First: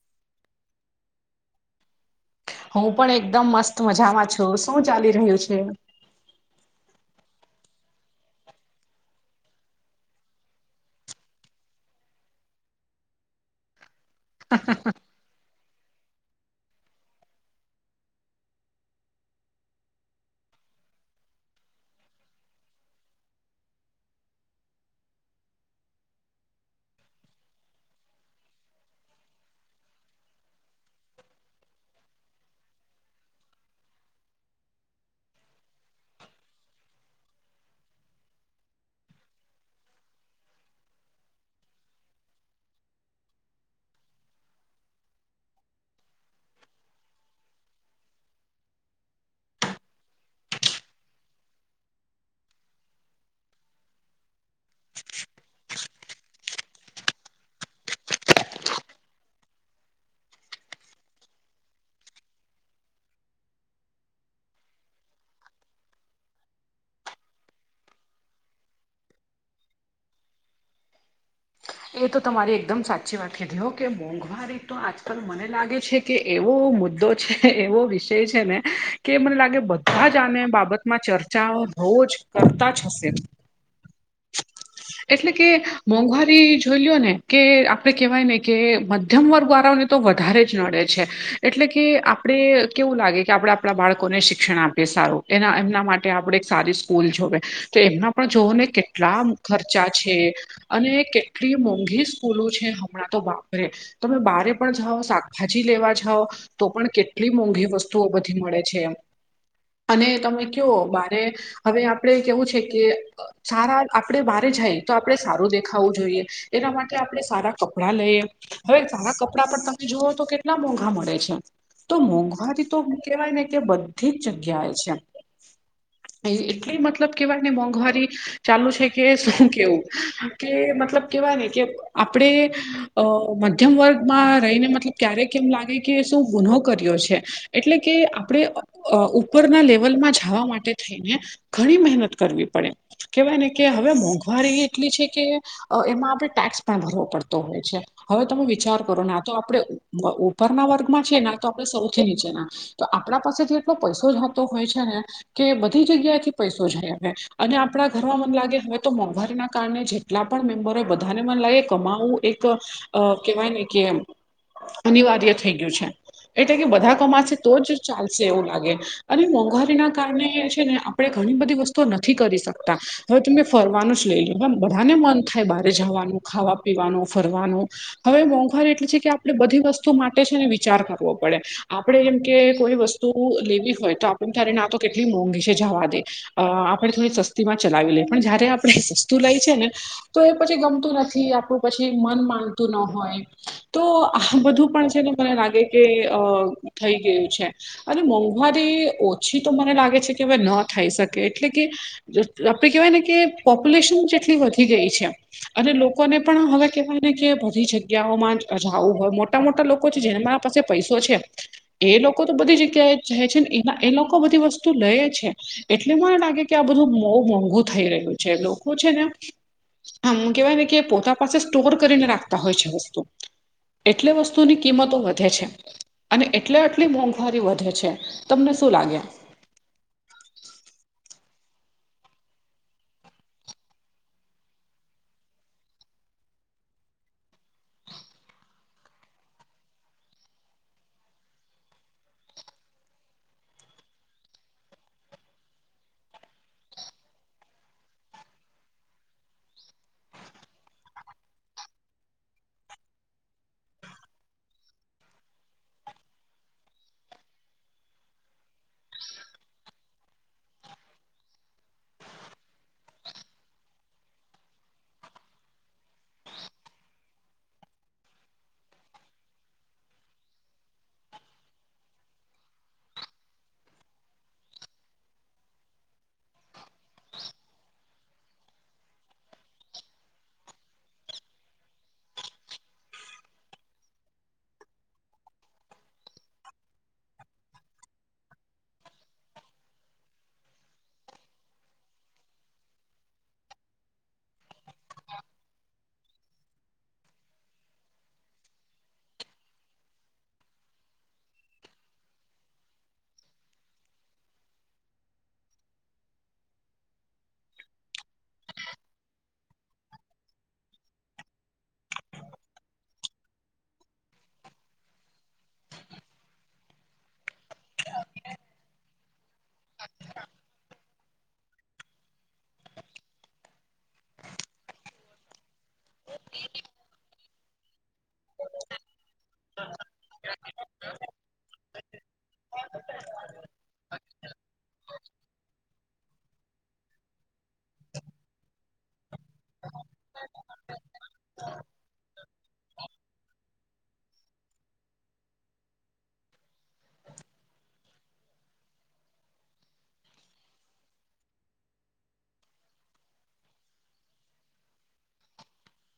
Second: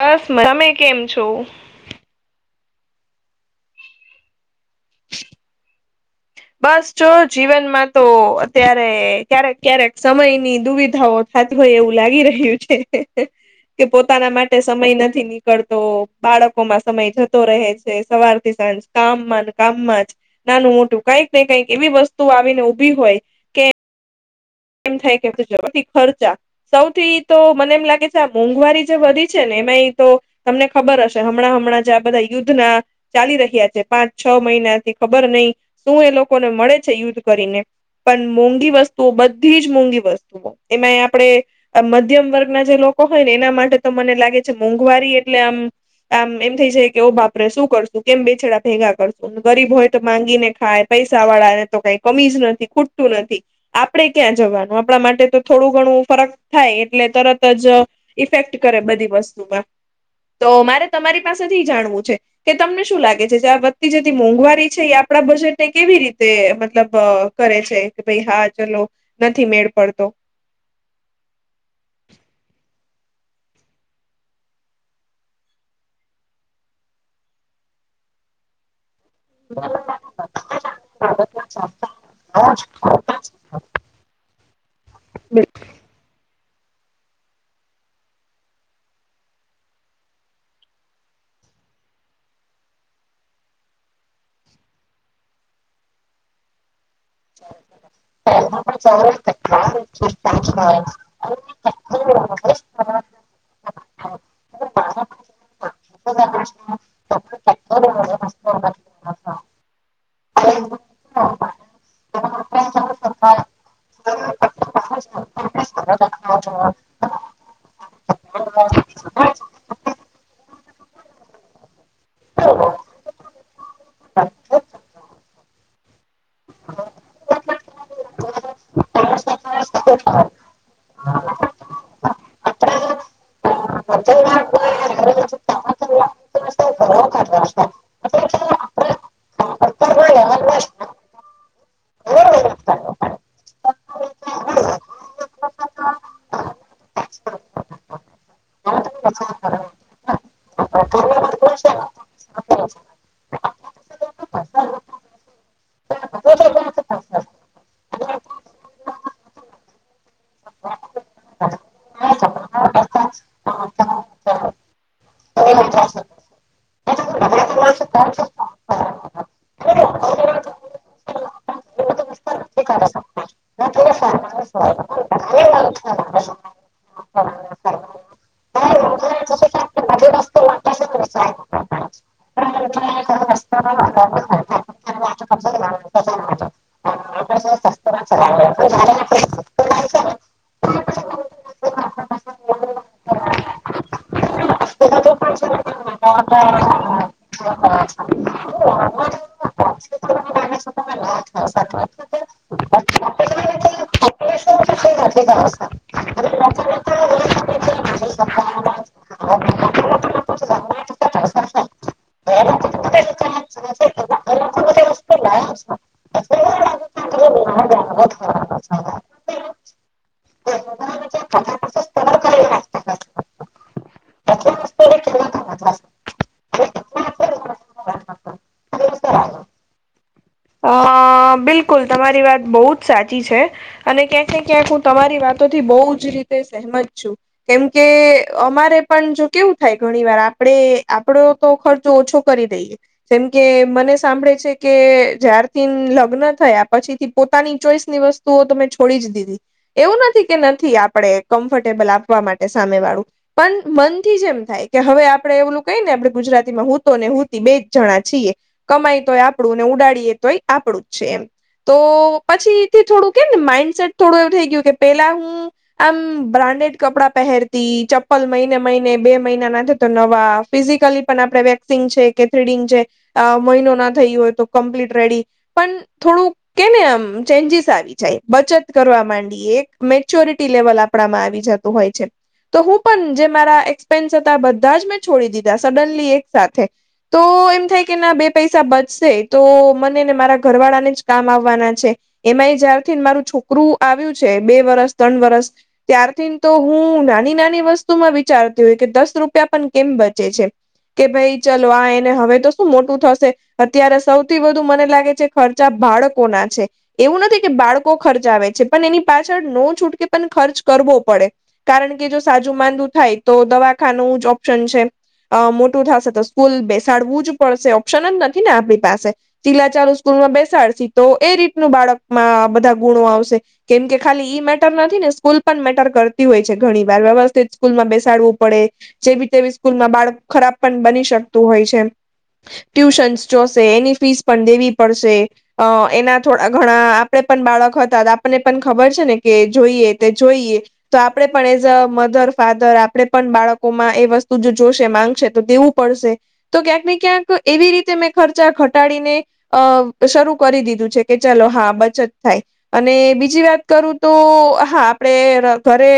બસ મજા-તમે કેમ છો? હું પણ એકદમ મસ્ત મજામાં છું. શું ચાલી રહ્યું છે? બસ, જો જીવનમાં તો અત્યારે ક્યારેક-ક્યારેક સમયની દુવિધાઓ થાતું હોય એવું લાગી રહ્યું છે. હે-હે કે પોતાના માટે સમય નથી ની નીકળતો બાળકોમાં સમય જતો રહે છે. સવારથી સાંજ કામમાં ન કામમાં જ. નાનું મોટું કઈક ને કેઈક એવી વસ્તુ આવીને ઉભી હોય. એમ થાય કે જ-જવાથી ખર્ચા. સૌથી તો મને એમ લાગે છે આ મોંઘવારી જે વધી છે ને એમાં એ તો તમને ખબર હશે હમણાં-હમણાં જ આ બધા યુદ્ધના ચાલી રહ્યા છે પાંચ છ મહિનાથી ખબર નઈ શું એ લોકોને મળે છે યુદ્ધ કરીને. પણ મોંઘી વસ્તુઓ બધી જ મોંઘી વસ્તુઓ. એમાંય આપડે આ મધ્યમ વર્ગના જે લોકો હોય ને એના માટે તો મને લાગે છે મોંઘવારી એટલે આમ આમ એમ થઇ જય કે ઓ બાપરે શું કરશું? કેમ બે છેડા ભેગા કરશું? ગરીબ હોય તો માંગી ને ખાય. પૈસા વાળાએ તો કઈ કમી જ નથી ખૂટતું નથી. આપણે ક્યાં જવાનું આપણા માટે તો થોડું ઘણું ફરક થાય એટલે તરત જ-અ, ઈફેક્ટ કરે બધી વસ્તુમાં. તો મારે તમારી પાસેથી જાણવું છે. કે તમને શું લાગે છે જે આ વધતી જતી મોંઘવારી છે યે આપણા બજેટને કેવી રીતે મતલબ અ કરે છે કે ભઈ હા ચલો, નથી મેળ પડતો. એ તો તમારી એકદમ સાચી વાત કીધી હો કે મોંઘવારી તો આજકલ મને લાગે છે. કે એવો મુદ્દો છે એવો વિષય છે ને. કે મન લાગ્યું બદ્ધા જ આને બાબતમાં ચર્ચા બઉ જ કરતા જ હશે. હ. [unintelligible] એટલે કે, મોંઘવાર ઝોલ્યો ને કે આપે કેવાય ને કે મધ્યમ વર્ગ વાળાને તો વધારે જ નડે છે. એટલે કે આપડે કેવું લાગે કે આપડા આપડા બાળકોને શિક્ષણ આપીએ સારું એના એમના માટે આપડે એક સારી સ કૂલ ઝોવે, તો એમના પણ ઝોવોને કેટલા ખર્ચા છે અને એટલી મોંઘી સ્કૂલો છે હમણાં તો બાપરે તમે બારે, પણ ઝાઓ સાક્ હજી લેવા ઝાવ, તો પણ કેટલી મોંઘી વસ્તુઓ બધી મળે છે એમ. અને તમે કેઓ મારે, હવે આપડે કેવું છે કે અ સારા ર આપડે બાહરે ઝાય તો આપણે સારું દેખાવું જોઈએ, એના મા કે આપણે સારા કપડાં લઈએ હવે સારા કપડાં પણ તમે જુઓ તો કેટલા મોંઘા મળે છે. તો મોંઘવારી તો કેવાય ને કે બદ્ ધી જ જગ્યાએ છે, એ-એટલી મતલબ કેવાય ને મોંઘવારી ચાલુ છે કે શું કેવું, કે મતલબ કેવાય ને કે આપડે અ મધ્યમ વર્ગમાં રહીને મતલબ ક્યારે કએમ લાગે કે શું ગુનો કર્યો છે, એટલે કે આપણે ઉપરના લેવલમાં જવા માટે થઈને. ઘણી મહેનત કરવી પડે, કેહેવાય ને કે હવે મોંઘવારી એટલી છે. કે એમાં આપડણે ટેક્સ પણ ભરવો પડતો હોય છે. હવે તમે વિચાર કરો ના તો આપણે ઉપરના વર્ગમાં છે ના તો આપણે સૌથી નીચેના. તો આપણા પાસેથી એટલો પૈસો જતો હોય છે ને. કે બધી જગ્યાથી પૈસો જાય, હ અને આપણા ઘરમાં મન લાગે હવે તો મોંઘવારીના કારણે જે એટલા પણ મેમ્બરો બધાને મને લાગ કમાવું એક, કેહેવાય ને કે અનિવાર્ય થઈ ગયું છે, એટલે કે બધા કમાશે તો જ ચાલશે એવું લાગે. અને મોંઘવારીના કારણે છે ને આપણે ઘણી બધી વસ્તુઓ નથી કરી શકતા. હવે તમે ફરવાનું જ લઈ લ પણ બધાને મન થાય બારે જવાનું ખાવા પીવાનું ફરવાનું. હવે મોંઘવારી એટલે છે કે આપણે બધી વસ્તુ માટે છે ને વિચાર કરવો પડે, આપડે જેમ કે કોઈ વસ્તુ લેવી હોય તો આપ ત્યારે તો કેટલી મોંઘી છે જવા દે, આપણે થોડી માં ચલાવી લે પણ જયારે આપણે વસ્તું લઈ છે ને, તો એ પછી ગમતું નથી આપણું પછી મન માનતું ન હોય. તો આ બધું પણ છેને મને લાગે કે અ થઈ ગયું છે. અને મોંઘવારી ઓછી તો મને લાગે છે કે હવે ન થઈ શકે, એટલે કે આપડે કેહેવાય ને કે પોપ્યુલેશન જેટલી વધી ગઈ છે. અને લોકોને પણ હવે કેહેવાય ને કે બધી જગ્યાઓમાં જવું હોય મોટા મોટા લોકો છે જેમાં પાસે પૈસો છે. એ લોકો તો બધી જગ્યાએ જાય છે ને એના એ લોકો બધી વસ્તુ લએ છે. એટલે મને લાગે કે આ બધું બોઉ મોંઘું થઈ રહ્યું છે, લોકો છે ને આમ કેવાય ને કે પોતા પાસે સ્ટોર કરીને રાખતા હોય છે વસ્તુ. એટલે વસ્તુની કિંમતો વધે છે. અને એટલે આટલી મોંઘવારી વધે છે, તમને શું લાગે? હા બિલકુલ, તમારી વાત બહુજ સાચી છે. અને ક્યાંક ને ક્યાંક હું તમારી વાતો થી બહુ જ રીતે સહમત છું. કેમકે અમારે પણ જો કેવું થાય ઘણી વાર આપડે આપડો. તો ખર્ચો ઓછો કરી દઈએ, જેમકે મને સાંભળે છે કે જ્યારથી લગ્ન થયા પછીથી પોતાની ચોઈસ ની વસ્તુઓ તો મે છોડી જ દીધી. એવું નથી કે નથી આપડે કમ્ફર્ટેબલ આપવા માટે સામે વાળું. પણ મનથી જ એમ થાય, કે હવે આપડે એવલું કઈ ને આપણે ગુજરાતીમાં હું તો ને હુંતી બે જ જણા છીએ. કમાય તોય આપડુ ને ઉડાડીએ તોય આપડુજ છે એમ. તો પછીથી થોડું કે ને માઈન્ડસેટ થોડું એવું થઈ ગયું કે, પેલા હું આમ બ્રાન્ડેડ કપડાં પહેરતી, ચપ્પલ મહિને મહિને બે મહિના ના થતો નવા. ફિઝિકલી પણ આપણે વેક્સિંગ છે કે થ્રીડિંગ છે અ મહિનો ના થયુ હોય તો કમ્પ્લીટ રેડી પણ થોડું કેને આમ ચેન્જીસ આવી જાય, બચત કરવા માંડીએ, એક મેચ્યોરિટી લેવલ આપ આપડામાં આવી જતું હોય છે. તો હું પણ જે મારા એક્સપેન્સ હતા બધા જ મેં છોડી દીધા સડનલી એક સાથે. તો એમ થાય કે ના બે પૈસા બચશે, તો મને ને મારા ઘરવાળા ને કામ આવવાના છે, એમાંય જ્યારથી મારું છોકરું આવ્યું છે, બે વરસ ત્રણ વરસ ત્યારથીન તો હું નાની નાની વસ્તુમાં વિચારતી હોય, કે દસ રૂપિયા પણ કેમ બચે છે. કે ભાઈ ચલો આ એને હવે તો શું મોટું થશે અત્યારે સૌથી વધુ મને લાગે છે ખર્ બાળકો ના છે એવું નથી કે બાળકો ખર્ચાવે છે, પણ એની પાછળ ન છૂટકે પણ ખર્ચ કરવો પડે. કારણ કે જો સાજું માંદું થાય તો દવાખાનું જ ઓપ્શન છે. અ મોટું થશે તો સ્કૂલ બેસાડવું જ પડશે, ઓપ્શન જ નથી ને આપડી પાસે, ચીલાચાલુ સ્કૂલ માં બેસાડસી તો તો એ રીતનું બાળકમાં બધા ગુણો આવશે, કેમ કે ખાલી ઈ મેટર નથી ને સ્કૂલ પણ મેટર કરતી હોય છે, ઘણી વાર વ્યવસ્થિત સ્કૂલ માં બે સાડવું પડે, જેવીતેવી સ્કૂલમાં બાળક ખરાબ પણ બની શકતું હોય છે, ટ્યુશન્સ જોશે એની ફીસ પણ દેવી પડશે. અ એના થોડા ઘણા આપડે પણ બાળક હતા, તો આપણને પણ ખબર છે ને કે જોઈએ તે જોઈએ.. તો આપણે પણ એઝ અ મધર ફાધર આપણે પણ બાળકોમાં એ વસ્તુ જો જોશે માંગશે તો તેવું પડશે, તો ક્યાંકને ક્યાંક એવી રીતે મેં ખર્ચા ઘટાડીને અ તો શરૂ કરી દીધું છે, કે ચાલો હા બચત થાય. અને બીજી વાત કરું તો, હા આપડે ર ઘરે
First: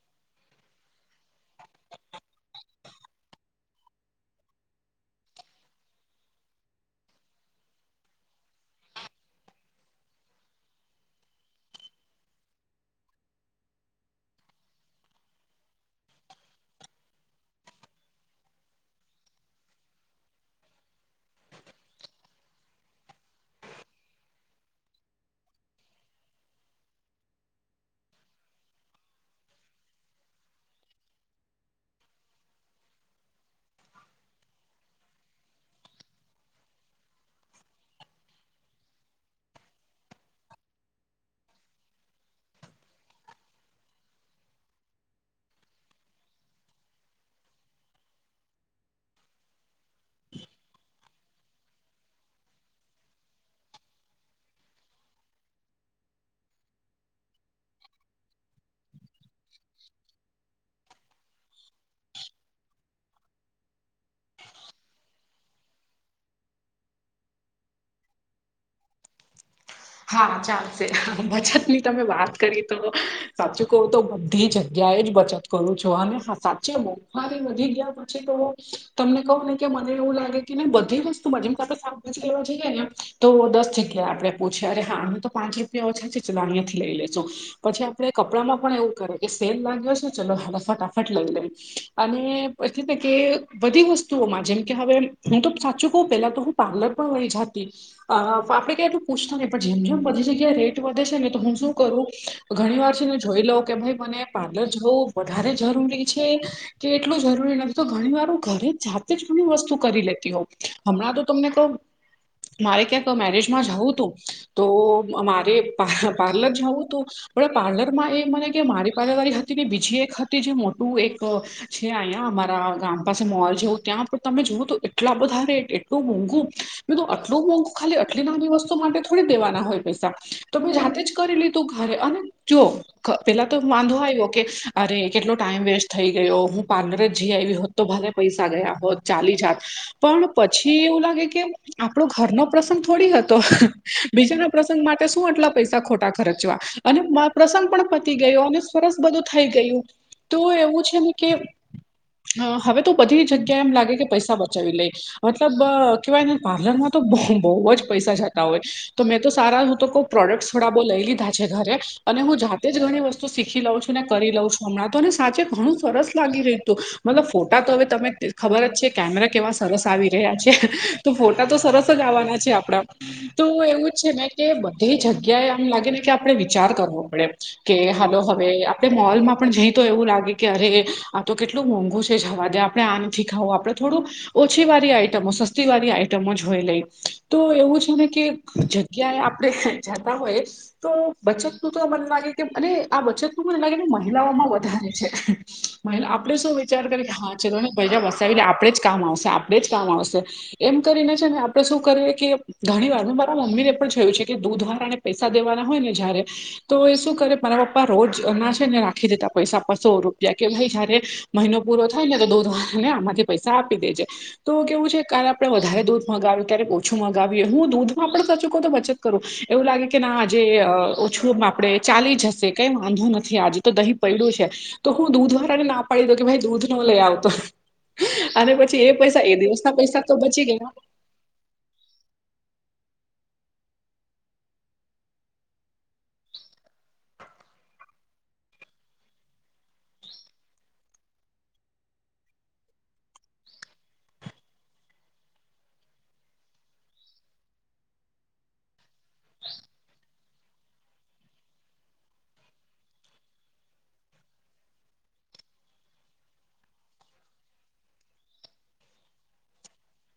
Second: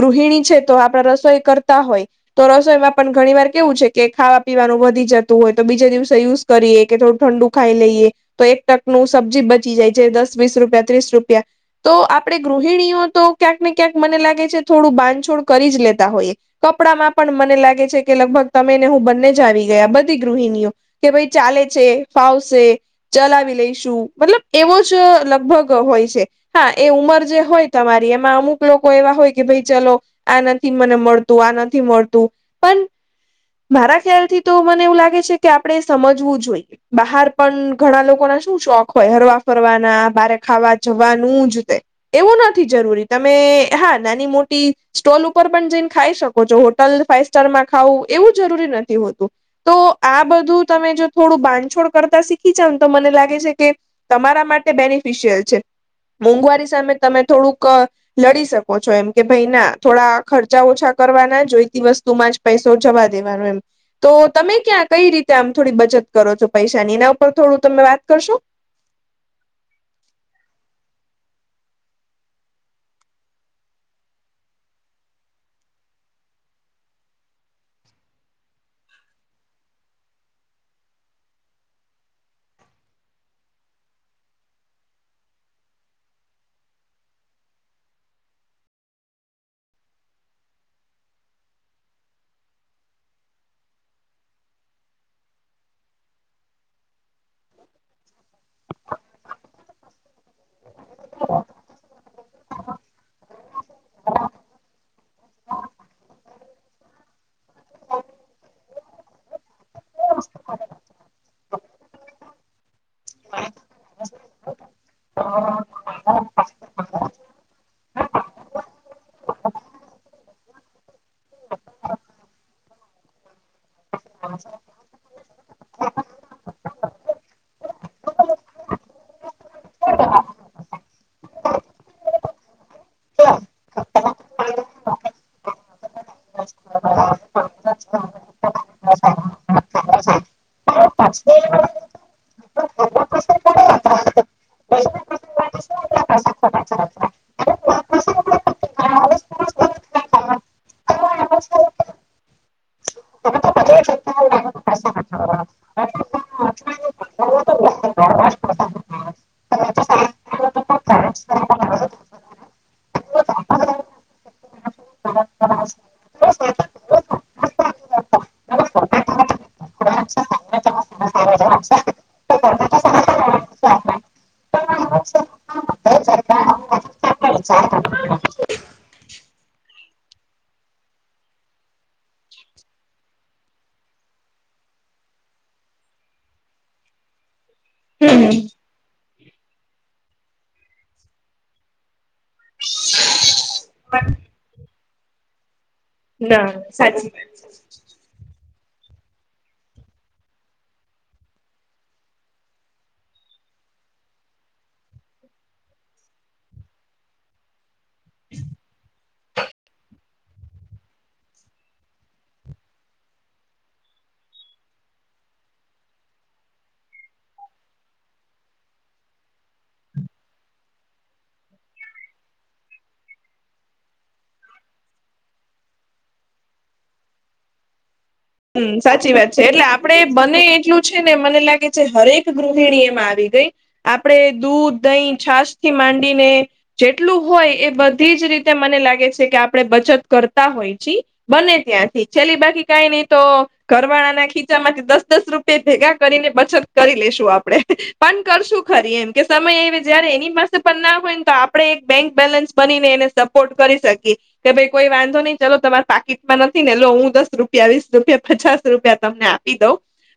ગૃહિણી છે તો આપડે રસોઈ કરતા હોય. તો રસોઈમાં પણ ઘણી વાર કેવું છે, કે ખાવા પીવાનું વધી જતું હોય, તો બીજે દિવસે યુઝ- કરીએ, કે થોડું ઠંડુ ખાઈ લઈએ. તો એક તક નું સબ્જી બચી જાય છે, દસ વીસ રૂપિયા ત્રીસ રૂપિયા તો આપડે ગૃહિણીઓ તો ક્યાંક ને ક્યાંક મને લાગે છે, થોડું બાંધછોડ કરી જ લેતા હોઈએ. કપડામાં પણ મને લાગે છે, કે લગભગ તમે ને હું બંને જ આવી ગયા, બધી ગૃહિણીઓ. કે ભાઈ ચાલે છે ફાવશે. ચલાવી લઈશું મતલબ એવો જ લગભગ હોય છે. હા એ ઉંમર જે હોય તમારી એમાં અમુક લોકો એવા હોય કે ભાઈ ચલો આ નથી મને મળતું આ નથી મળતું. પણ [inaudible] મારા ખ્યાલ થી તો મને એવું લાગે છે કે આપડણે સમજવું જોઈએ, બહાર પણ ઘણા લોકો ના શું શોખ હોય હરવા ફરવાના બારે ખાવા જવાનું જ તે. એવું નથી જરૂરી તમે હા નાની મોટી સ્ટોલ ઉપર પણ જઈને ખાઈ શકો. જો હોટલ ફાઈઇવ સ્ટારમાં ખાવું એવું જરૂરી નથી હોતું. તો આ બધું તમે જો થોડું બાંધછોડ કરતા શીખ ખચમ તો મને લાગે છે કે, તમારા માટે બેનિફિશિયલ છે. મોંઘવારી સામે તમે થોડુંક લડી શકો છો એમ કે ભાઈ ના થોડા ખર્ચા ઓછા કરવાના જોઈતી વસ્તુમાં જ પૈસો જવા દેવાનો એમ, તો તમે ક્યાં કઈ રીતે આમ થોડી બચત કરો છો પૈસાની ને પણ થોડું તમે વાત કરશો? હા ચાલશે હા બચત ની તમે વાત કરી તો સાચું કહો તો, બધી જગ્યાએ જ બચત કરું છો અને સાચે મોંખવારી વધી ગયા પછી તો, તમને કહું ને કે મને એવું લાગે બધી વસ્તુમાં જેમ કે આપણે સાાભાજી લવા જઈએ ને તો, દસ જગ્યાએ આપડે. પછે અરે હા અ તો પાંચ રૂપિયા ઓછા છે ચાલ અહીંયાથી લઈ લેશો. પછી આપડે કપડાંમાં પણ એવું કરે કે સેલ લાગ્યો છે ચલો હ ફટાફટ લઈ લઈ. અને એટ કે બધી વસ્તુઓમાં જેમકે હવે હું તો સાચું કહ પેલા તો પાર્લર પણ વહી જાતી, આપણે કું પૂછતા નહી પણ જેમ જેમ બધી જગ્યા રેટ વધે છે ને તો હું શું કરું, ઘણી વાર છેને જોઈ લઉં કે ભાઈ મને પાર્લર જવો વધારે જરૂરી છે. કે એટલું જરૂરી નથી તો ઘણી વાર હ ઘરે જાતે જ ઘણી વસ્તુ કરી લેતી હોઉ. હમણાં તો તમને કહ મારે ક્યાંક મેરેજમાં જવું. તો અ મારે પાર્લર જવું હતું. પણ પાર્લર માં એ મને કે મારી પાર્લર વાળી હતી ને બીજી એક હતી જે મોટું એક છે અહીંયા અમારા ગામ પાસે મોલ જેવું ત્યાં પણ તમે જોુવું તો એટલા બધા રેટ એટલું મોંઘું. બીધું આટું મોંઘું ખાલી આટલી નાની વસ્તુ માટે થોડી દેવાના હોય પૈસા, તો મે જાતે જ કરી લીધું ઘરે અને જો પેલા તો વાંધો આવ્યો કે, અરે કેટલો ટાઈમ વેસ્ટ થઈ ગયો હું પાર્લર જ જઈ આવી. હોત તો ભારે પૈસા ગયા હોત ચાલી જાત, પણ પછી એવું લાગે કે આપણો ઘરનો પ્રસંગ થોડી હતો. બીજાના પ્રસંગ માટે શું આટલા પૈસા ખોટા ખર્ચવા, અને પ્રસંગ પણ પતી ગયો અને સરસ બધું થઈ ગયું, તો એવું છે ને કે અ હવે તો બધી જગ્યા એમ લાગે કે પૈસા બચાવી લે. મતલબ કવાયના પાર્લર માં તો બહુ જ પૈસા જતા હોય, તો મેં તો સારા હું તો ક પ્રોડક્ટ્ થોડા બહુ લઈ લીધા છે ઘરે. અને હું જાતે જ ઘણી વસ્તુ શીખી લઉં છું ને કરી લઉં છું હમણાં તોને સાચે ઘણું સરસ લાગી રહતું. મતલબ ફોટા તો હવે તમે ખબર જ છે કેમેરા કેવા સરસ આવી રહ્યા છે. તો ફોટા તો સરસ જ ગાવાના છે આપડા. તો એવું જ છે ને કે બધી જગ્યાએ આમ લાગે ને કે આપણે વિચાર કરવો પડે. કે હાલો હવે આપડે મોલમાં પણ જઈ તો એવું લાગે કે અરે, આ તો કેટલું મોંઘું છે જવા દ્યા આપણે આના નથી ખાવું આપડે થોડું ઓછી વાળી આઈટમો સસ્તી વાળી આઈટમો જોઈ લઈ તો એવું શું ને કે જગ્યાએ આપણે જતા હોય તો બચતનું તો મને લાગે કે અરે આ બચતનું મને લાગે કે મહિલાઓમાં વધારે છે. મહિલા આપડે ના શું વિચાર કરી સાચી કે હા ચલો ને [unintelligible] વસાવીને આપણેે જ કામ આવશે આપણેે જ કામ આવશે એમ કરીને છે ને આપડે શું કરીએ કે ઘણી વાર મેં મારા મમ્મીને પણ જોયું છે કે દૂધ વારાને પૈસા દેવાના હોય ને જયારે તો એ શું કરે મારા પપ્પા રોજ ના છે ને રાખી દેતા પૈસા સો રૂપિયા કે ભાઈ જયારે મહિનો પૂરો થાય ને તો દોધ વારને આમાંથી પૈસા આપી દેજે. તો કેવું છે કારે આપણેે વધારે દૂધ મગાવ્યું ક્યારે ઓછું મંગાવીએ હું દૂધમાં પણ સાચું કો તો બચત કરું એવું લાગે કે ના આજે ઓછું આપડે ચાલી જશે કઈ વાંધો નથી આજે તો દહીં પયડુ છે. તો હું દૂધ વાળા ને ના પાડી દઉ કે ભાઈ દૂધ ન લે આવતો અને હમ્મ પછી એ સાચી પૈસા વાત એ છે એટલે દિવસના આપડે પૈસા તો બને બચી ગયા એટલું જ છે ને મને લાગે છે હરેક ગૃહિણી એમાં આવી ગઈ આપણેે દૂધ દહીં છાશ થી માંડીને જેટલું હોય એ બધી જ રીતે મને લાગે છે કે આપણે બચત કરતા હોય ચી બને ત્યાંથી છેલ્લી બાકી કઈ નઈ તો ઘરવાળા ના ખીચા માંથી દસ દસ રૂપિયા ભેગા કરીને બચત કરી લેશું આપડે. પણ કરશું ખરી એમ કે સમય એ જયારે એની પાસે પણ ના હોય ને તો આપણેે એક બેંક બેલેન્સ બનીને એને સપોર્ટ કરી શકીએ કે ભાઈ કોઈ વાંધો નહી ચાલો તમારા પાકીટમાં નથી ને લો હું દસ રૂપિયા વીસ રૂપિયા પચાસ રૂપિયા તમને આપી દઉ.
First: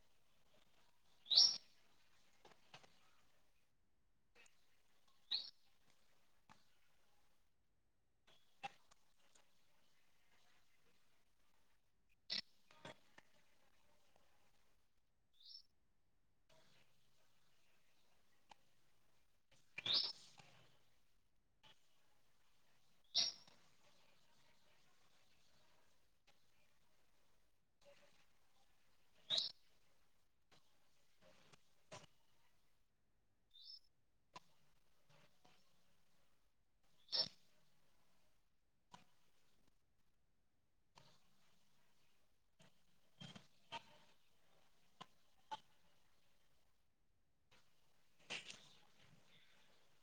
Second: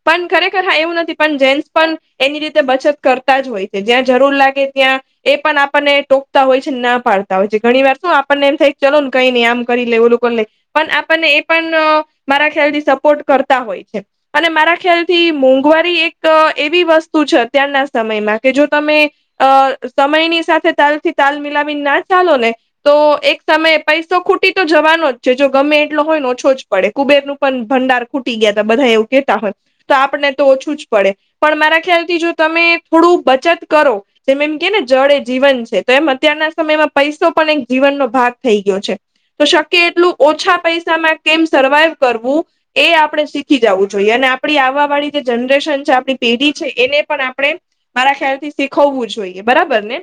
પણ ખરેખર હા એવું નથી પણ જેન્ટસ પણ એની રીતે બચત કરતા જ હોય છે જ્યાં જરૂર લાગે ત્યાં એ પણ આપણને ટોકતા હોય છે ના પાડતા હોય છે ઘણી વાર શું આપણને એમ થાય ચલો ને કઈ નઈ આમ કરી લેય ઓલું કરી લેય પણ આપણને એ પણ મારા ખ્યાલથી સપોર્ટ કરતા હોય છે. અને મારા ખ્યાલ થી મોંઘવારી એક એવી વસ્તુ છે અત્યારના સમયમાં કે જો તમે અ સમયની સાથે તાલ થી તાલ મિલાવી ના ચાલો ને તો એક સમયે પૈસો ખૂટી તો જવાનો જ છે જો ગમે એટલો હોય ને ઓછો જ પડે કુબેરનું પણ ભંડાર ખૂટી ગયા હતા બધા એવું કેતા હોય તો આપણને તો ઓછું જ પડે. પણ મારા ખ્યાલથી જો તમે થોડું બચત કરો જેમ એમ કે ને જળ એ જીવન છે તો એમ અત્યારના સમયમાં પૈસો પણ એક જીવનનો ભાગ થઈ ગયો છે. તો શક્ય એટલું ઓછા પૈસામાં કેમ સર્વાઈવ કરવું એ આપણે શીખી જવું જોઈએ અને આપણી આવા વાળી જે જનરેશન છે આપણી પેઢી છે એને પણ આપણે મારા ખ્યાલથી શીખવવું જોઈએ બરાબર ને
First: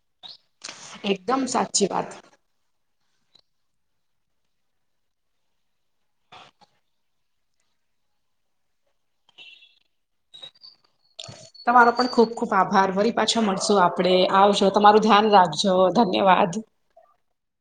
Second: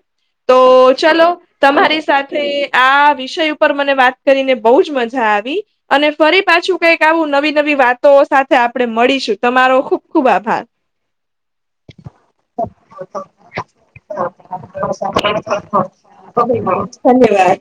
તો ચલો એકદમ સાચી તમારી વાત સાથે આ વિષય ઉપર મને વાત કરીને બહુ જ મજા આવી અને ફરી પાછું આવું નવી નવી વાતો સાથે આપણે મળીશું તમારો ખુબ ખુબ આભાર. તમારો પણ ખુબ ખુબ આભાર વરી પાછા મળશું આપડે આવજો તમારું ધ્યાન રાખજો. ધન્યવાદ તમે પણ ધન્યવાદ